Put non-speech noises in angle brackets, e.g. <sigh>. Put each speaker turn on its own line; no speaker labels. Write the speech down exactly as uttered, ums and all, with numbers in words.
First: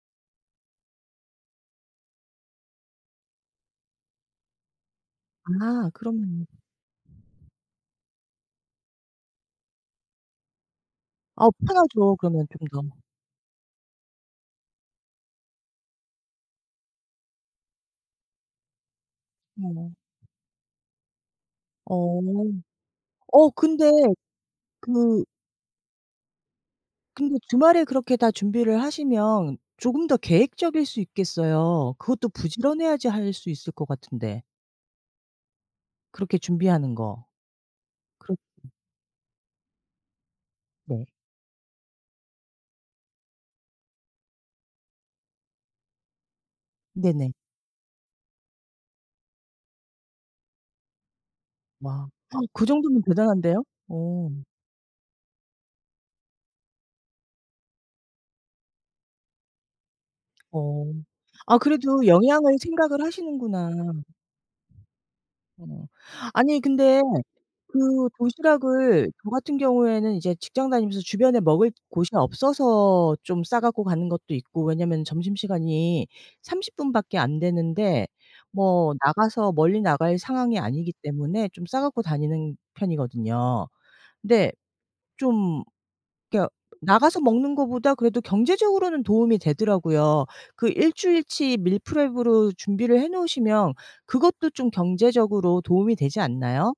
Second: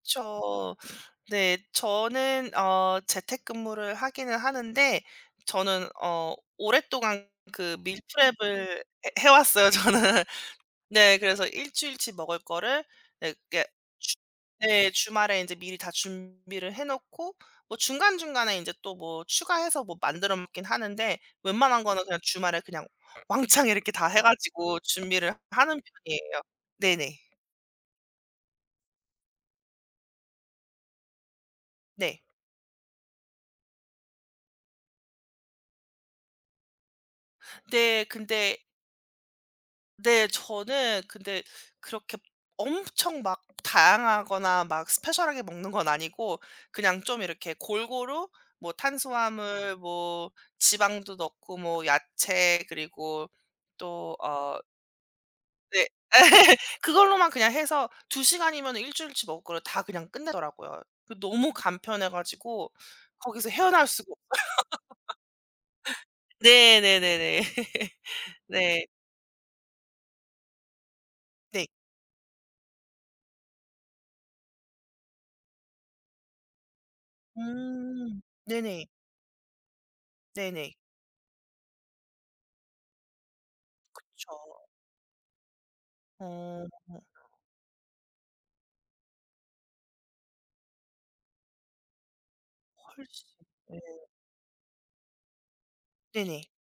그쵸. 네 저는 어 재택근무를 하기는 하는데 저는
아
어
그러면
오랫동안 그 밀프렙을 해 해 왔어요 저는. 네 그래서
어
일 주일치
편하죠
먹을
그러면 좀
거를
더.
네 그게 네 주말에 안제 미리 다 준비를 해 놓고 뭐 중간중간에 인제 또 뭐 추가해서
네.
뭐 만들어 먹긴 하는데 웬만한
어.
거는 그냥 주말에 그냥
어
왕창
근데
이렇게 다 해 가지고
그
준비를 하는 편이에요. 네네.
근데 주말에 그렇게 다 준비를 하시면 조금 더 계획적일 수 있겠어요.
네.
그것도 부지런해야지 할 수 있을 것 같은데. 그렇게 준비하는 거
네
그렇
근데 네 저는
네.
근데 그렇게 엄청 막 다양하거나 막 스페셜하게 먹는 건 아니고 그냥 좀
네네.
이렇게 골고루 뭐 탄수화물 뭐 지방도 넣고 뭐
와 <gasps>
야채
그 정도면
그리고
대단한데요?
또
오.
어 네 <laughs> 그걸로만 그냥 해서 두 시간이면 일 주일치 먹을 거를 다 그냥 끝내더라고요.
어
그 너무
아 그래도
간편해
영양을
가지고
생각을
거기서
하시는구나.
헤어나올 수가 없어요.
어
<laughs>
아니
네
근데
네네네.
그
<laughs> 네.
도시락을 저 같은 경우에는 이제 직장 다니면서 주변에
네.
먹을 곳이 없어서 좀 싸갖고 가는 것도 있고 왜냐하면 점심시간이 삼십 분밖에 안되는데
음 네네.
뭐 나가서 멀리 나갈 상황이
네네.
아니기 때문에 좀 싸갖고 다니는 편이거든요.
그쵸.
근데 좀 이게
어.
나가서 먹는 것보다 그래도 경제적으로는 도움이 되더라고요. 그 일 주일치 밀프렙으로 준비를
훨씬
해놓으시면
네.
그것도 좀 경제적으로 도움이 되지
네네.
않나요?